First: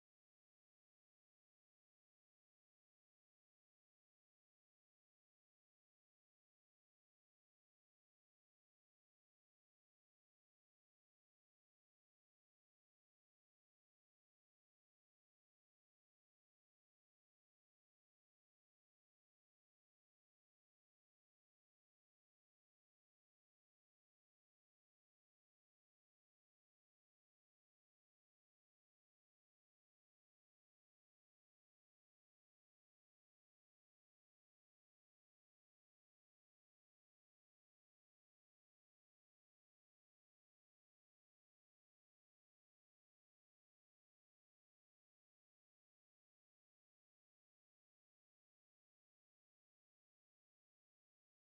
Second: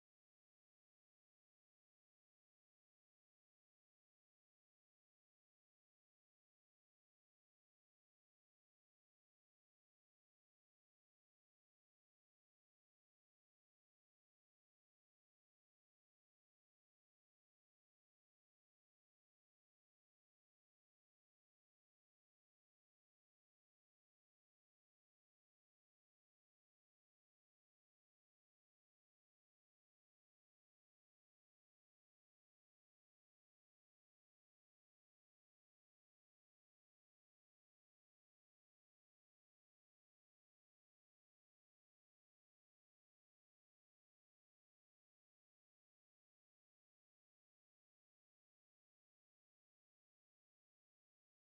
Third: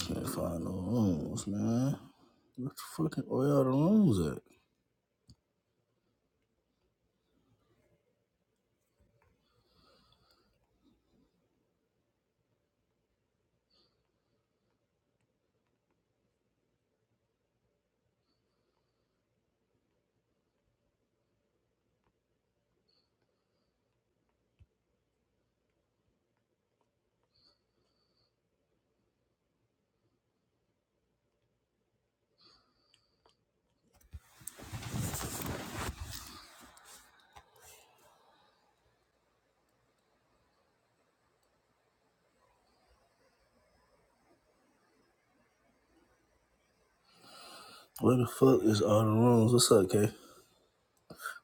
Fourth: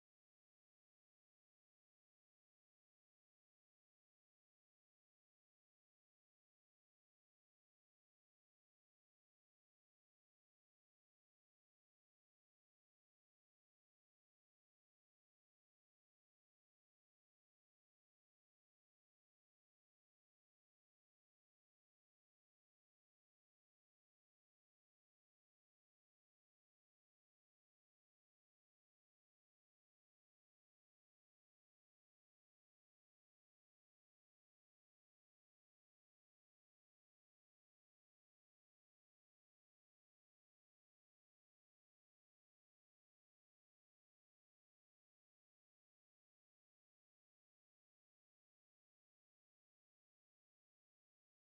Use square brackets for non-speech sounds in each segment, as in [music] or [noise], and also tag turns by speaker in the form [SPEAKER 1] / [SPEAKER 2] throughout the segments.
[SPEAKER 1] Can't find no rooms, man. What the fucking Where all the rooms at? Where the fuck is all the rooms? What's up, K?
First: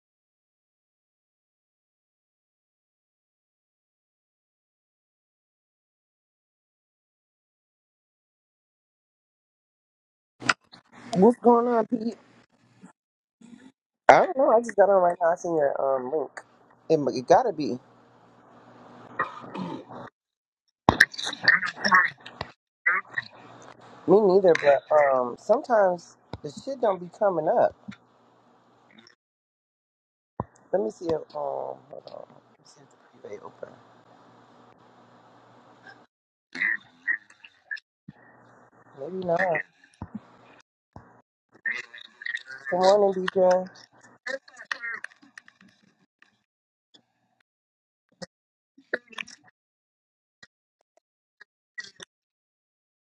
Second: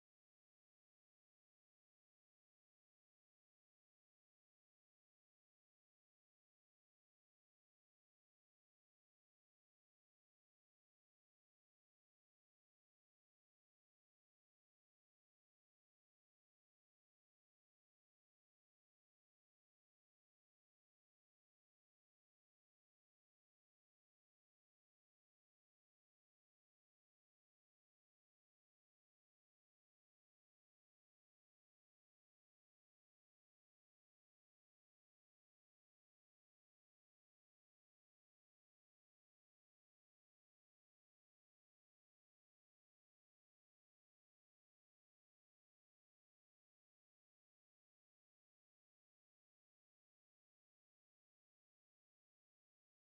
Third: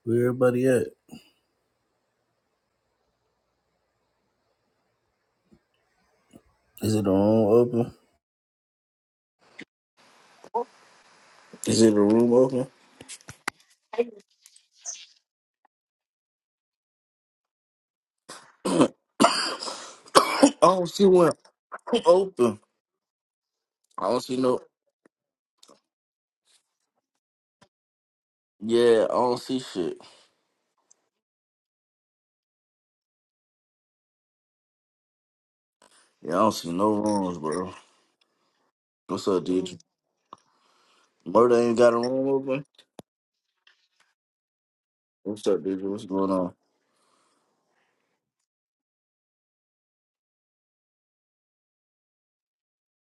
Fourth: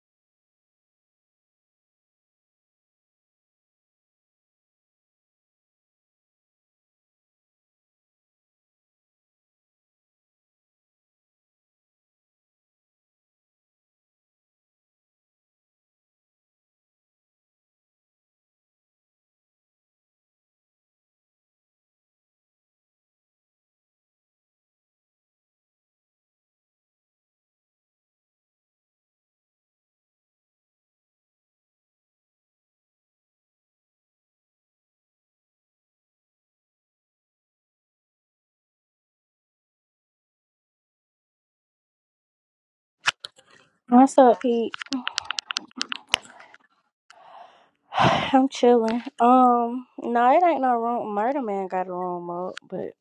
[SPEAKER 1] Where everybody at? Is it the room open?
[SPEAKER 2] What's going
[SPEAKER 1] Is
[SPEAKER 2] on,
[SPEAKER 1] it the
[SPEAKER 2] Pete?
[SPEAKER 1] room open?
[SPEAKER 2] I don't know. I just got on right now. I seen your um link. It, mu- it gotta be
[SPEAKER 1] I don't see one open. I
[SPEAKER 2] me
[SPEAKER 1] don't see
[SPEAKER 2] neither.
[SPEAKER 1] no.
[SPEAKER 2] But um, sometimes the shit don't be coming up.
[SPEAKER 1] Yeah, I don't see shit.
[SPEAKER 2] Let me see if um, hold on. Let me see if the preview open.
[SPEAKER 1] Yeah, I don't see no rooms, bro.
[SPEAKER 2] Maybe
[SPEAKER 1] What's
[SPEAKER 2] not.
[SPEAKER 1] up,
[SPEAKER 2] Good
[SPEAKER 1] DJ? Murder ain't got a room open.
[SPEAKER 2] morning, DJ.
[SPEAKER 3] What's up, Pete?
[SPEAKER 1] What's up, DJ? What's going on?
[SPEAKER 3] [sighs] I'm chilling. Um, no, it ain't no room. Murder Man got a room up, but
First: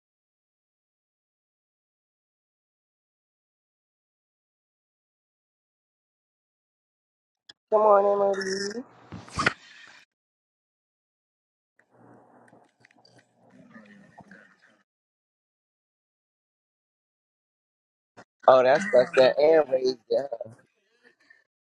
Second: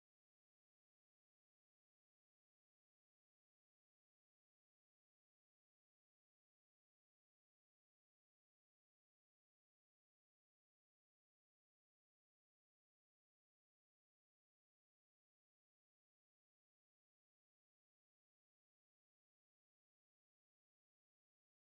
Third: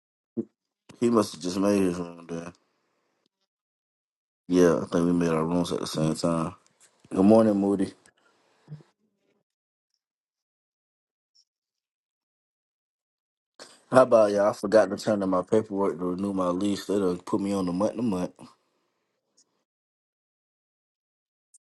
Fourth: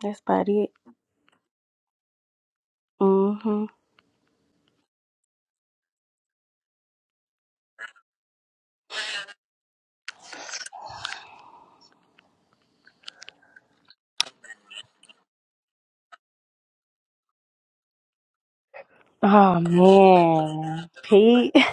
[SPEAKER 3] that's about it.
[SPEAKER 1] He must have just made his room then.
[SPEAKER 3] Mm-hmm.
[SPEAKER 1] Yeah, I think we made our rooms at the same time. Good morning,
[SPEAKER 2] Good
[SPEAKER 1] Moody.
[SPEAKER 2] morning, Marie.
[SPEAKER 1] How about y'all? I forgot to turn in my paperwork to renew my lease. They done put me on the month to month.
[SPEAKER 2] Oh, that's that's that
[SPEAKER 3] Oh
[SPEAKER 2] and raised yeah.
[SPEAKER 3] man, Pete. [laughs]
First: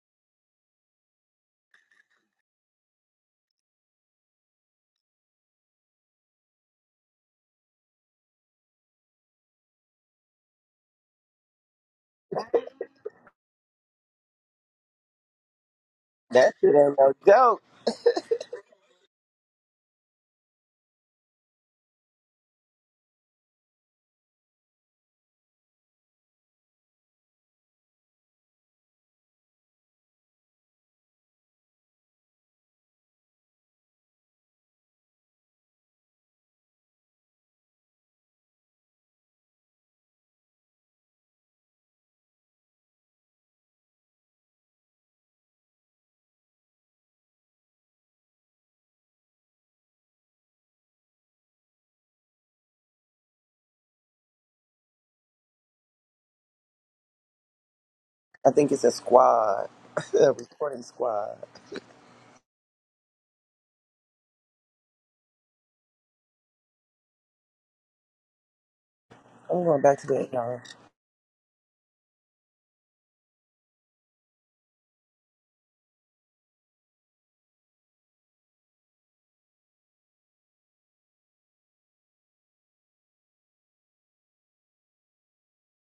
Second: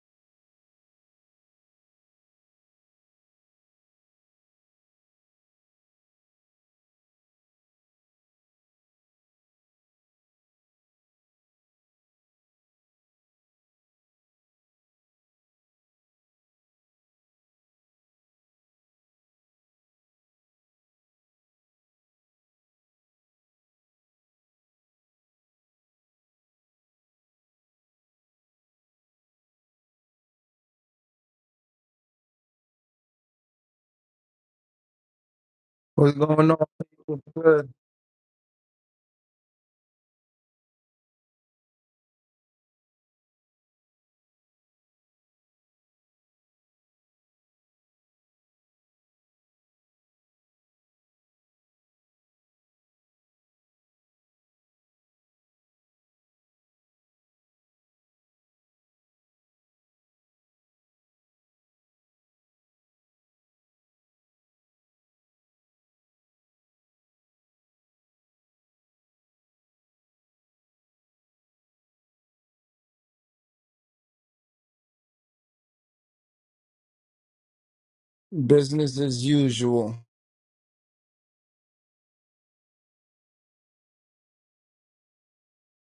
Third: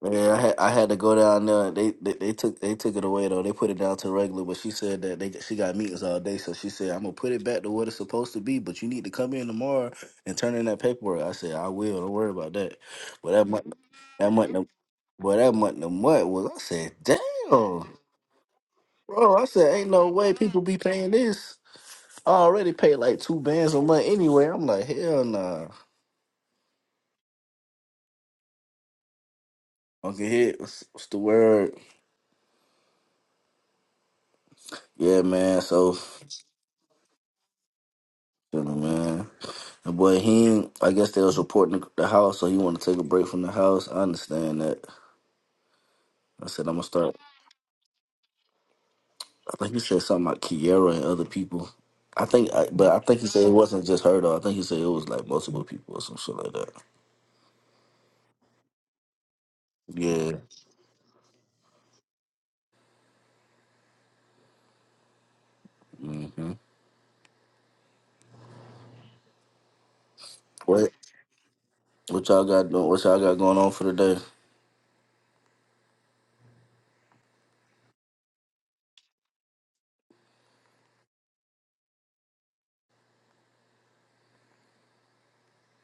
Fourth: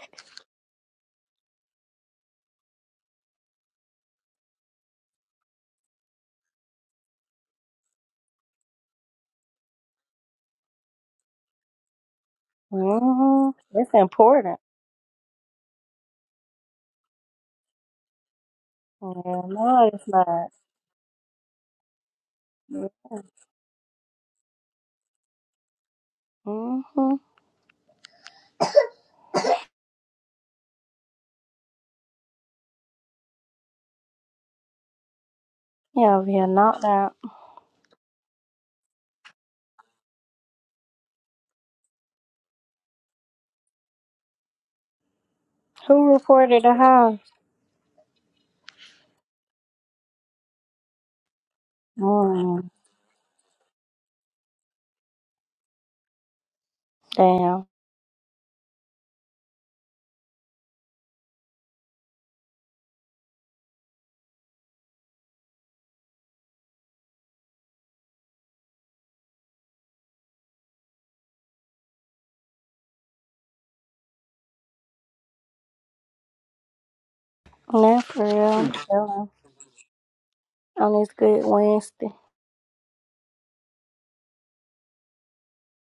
[SPEAKER 1] Yeah, I had I had to go down there. They, they they took they took it away though. They put it down to regular, but she said that they she got meetings all day, so she said I'm gonna put it back to what it's supposed to be. But you need to come in tomorrow and turn in that paperwork. I said I will. Don't worry about that. But that month
[SPEAKER 3] Mm-hmm. It's
[SPEAKER 1] that month
[SPEAKER 3] important.
[SPEAKER 1] to- but that month to month was
[SPEAKER 2] That
[SPEAKER 1] I
[SPEAKER 2] shit
[SPEAKER 1] said
[SPEAKER 2] ain't no
[SPEAKER 1] damn
[SPEAKER 2] joke.
[SPEAKER 1] bro.
[SPEAKER 3] Yeah,
[SPEAKER 1] I said ain't
[SPEAKER 3] no, it's
[SPEAKER 1] no way
[SPEAKER 3] not.
[SPEAKER 1] people be paying this. I already
[SPEAKER 3] Yeah.
[SPEAKER 1] paid like two bands a month anyway. I'm like hell nah.
[SPEAKER 3] Mm-hmm.
[SPEAKER 1] Uncle Hit, what's, what's the word? Yeah, man. So,
[SPEAKER 3] Yeah,
[SPEAKER 4] What's
[SPEAKER 3] over here
[SPEAKER 4] going on?
[SPEAKER 3] knocked out.
[SPEAKER 4] people? Good.
[SPEAKER 1] you know, man, the boy he, I guess they was reporting the the house, so he wanted to take a break from the house. I understand that.
[SPEAKER 3] Who
[SPEAKER 1] I
[SPEAKER 3] reported
[SPEAKER 1] said
[SPEAKER 3] the
[SPEAKER 1] I'm gonna start.
[SPEAKER 3] house?
[SPEAKER 1] I think he said something about Kiera and other people. I think, I,
[SPEAKER 3] Mm,
[SPEAKER 1] but I think he said it wasn't just her though. I think he said it was like multiple people or some shit like that.
[SPEAKER 3] damn.
[SPEAKER 2] I think it's a squad, [laughs] a
[SPEAKER 1] Yeah.
[SPEAKER 2] recording squad.
[SPEAKER 1] hmm
[SPEAKER 2] I'm going back to the AR.
[SPEAKER 1] What? What y'all got doing? What y'all got going on for the day?
[SPEAKER 3] Now for real, I'm
[SPEAKER 4] Business as
[SPEAKER 3] chilling
[SPEAKER 4] usual.
[SPEAKER 3] on this good Wednesday.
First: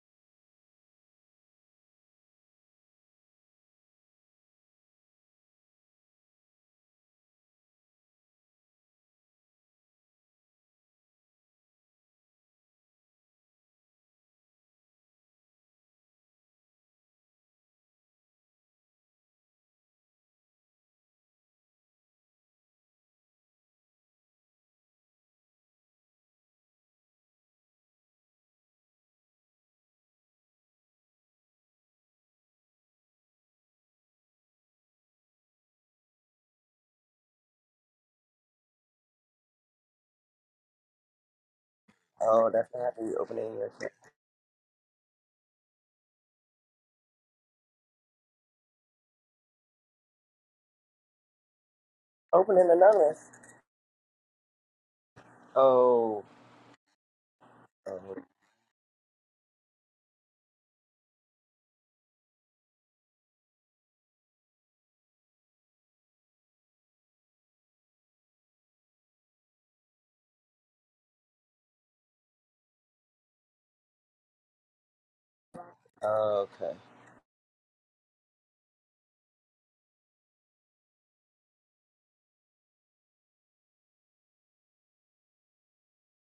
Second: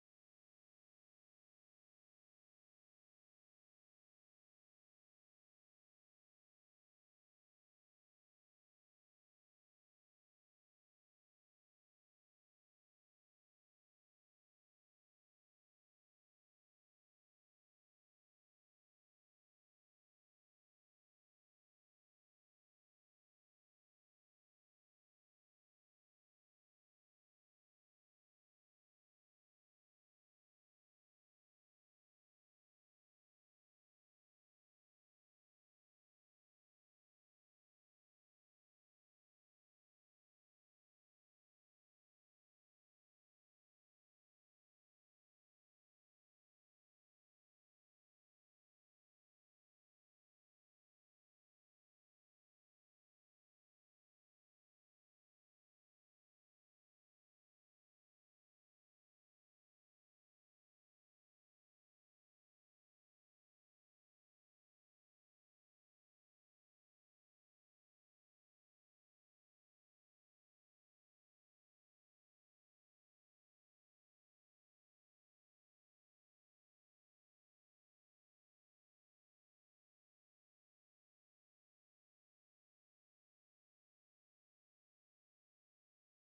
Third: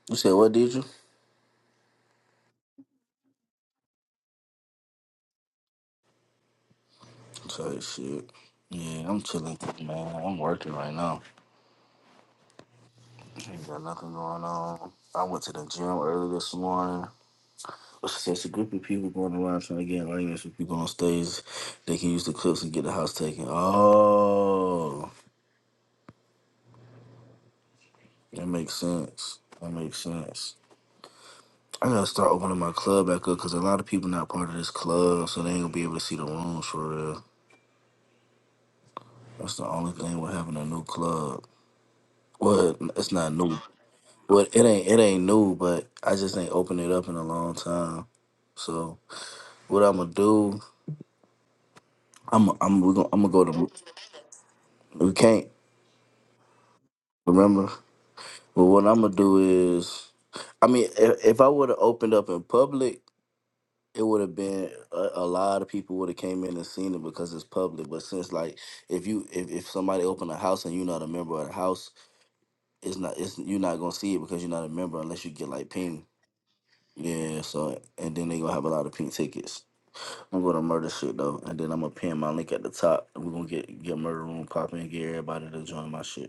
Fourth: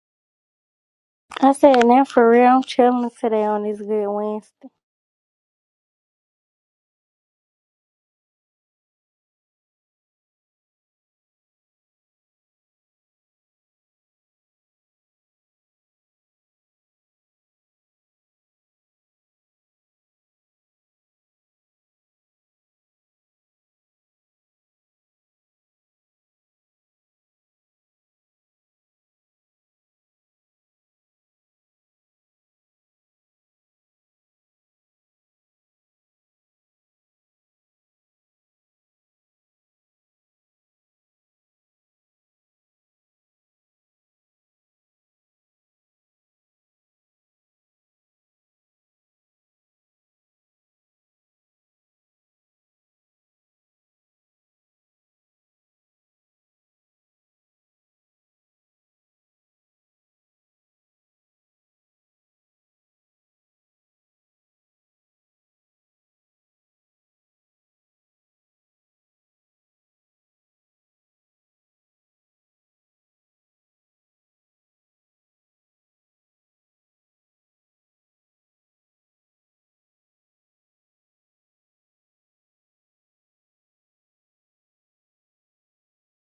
[SPEAKER 1] You said what? Did you?
[SPEAKER 3] I said, now for real, I'm chilling today on this good Wednesday.
[SPEAKER 1] Sorry, shit. Yeah, I'm chilling, man. I'm working right now. Ain't got nothing going on. I went to the gym early this morning. It's just a group of people going around trying to get arguments with people on stage. They can use the clips and get the house taken. Oh, that makes sense. That makes sense. I gotta start opening my club back up because a lot of people not part of this club, so they ain't gonna be able to see the rooms for real. That's the only thing with having a new club.
[SPEAKER 2] Oh, that's
[SPEAKER 1] Well,
[SPEAKER 2] not how
[SPEAKER 1] it's
[SPEAKER 2] you
[SPEAKER 1] not
[SPEAKER 2] opening
[SPEAKER 1] new.
[SPEAKER 2] your shit.
[SPEAKER 1] Well, it ain't it ain't new, but I just ain't opened it up in a long time. So what I'm gonna do? I'm
[SPEAKER 2] Opening
[SPEAKER 1] I'm we are gonna,
[SPEAKER 2] anonymous.
[SPEAKER 1] I'm gonna go to we can't
[SPEAKER 2] Oh.
[SPEAKER 1] remember.
[SPEAKER 2] oh.
[SPEAKER 1] But what I'm gonna do is, I mean, if, if I would have opened up in public, it would have been a, a lot of people would have came in and seen it because it's public. But since like if you if, if somebody open a house and you're not a member of the house, it's not it's you're not gonna see it because you're not a member unless you get like ping.
[SPEAKER 2] Oh, Okay.
[SPEAKER 1] Yeah, so and then they gonna have a lot of pink tickets. I'm gonna murder shit though, and then I'm gonna pin my link at the top, and we're gonna get get murder room popping, and get everybody to join my shit.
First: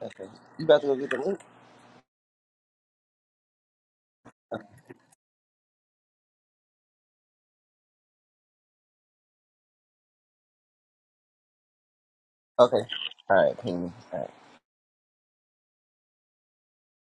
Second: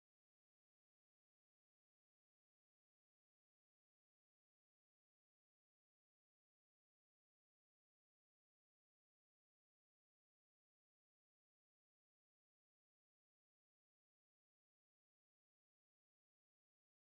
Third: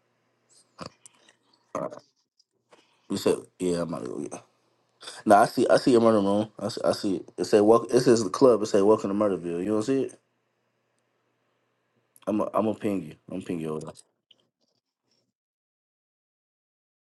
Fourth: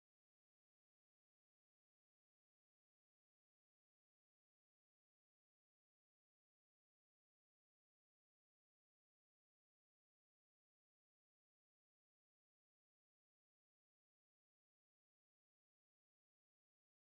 [SPEAKER 2] Okay. You about to go get the link?
[SPEAKER 1] You said, "Yeah, I'm about to go." Yeah. No, I see. I see your murder room. I see. I see it. It say, "Welcome." It says the club. It say, "Welcome to Murderville." You don't see it? I'm. i am i gonna
[SPEAKER 2] Okay.
[SPEAKER 1] ping you. I'm
[SPEAKER 2] All
[SPEAKER 1] gonna
[SPEAKER 2] right.
[SPEAKER 1] ping you
[SPEAKER 2] Ping me.
[SPEAKER 1] over.
[SPEAKER 2] All right.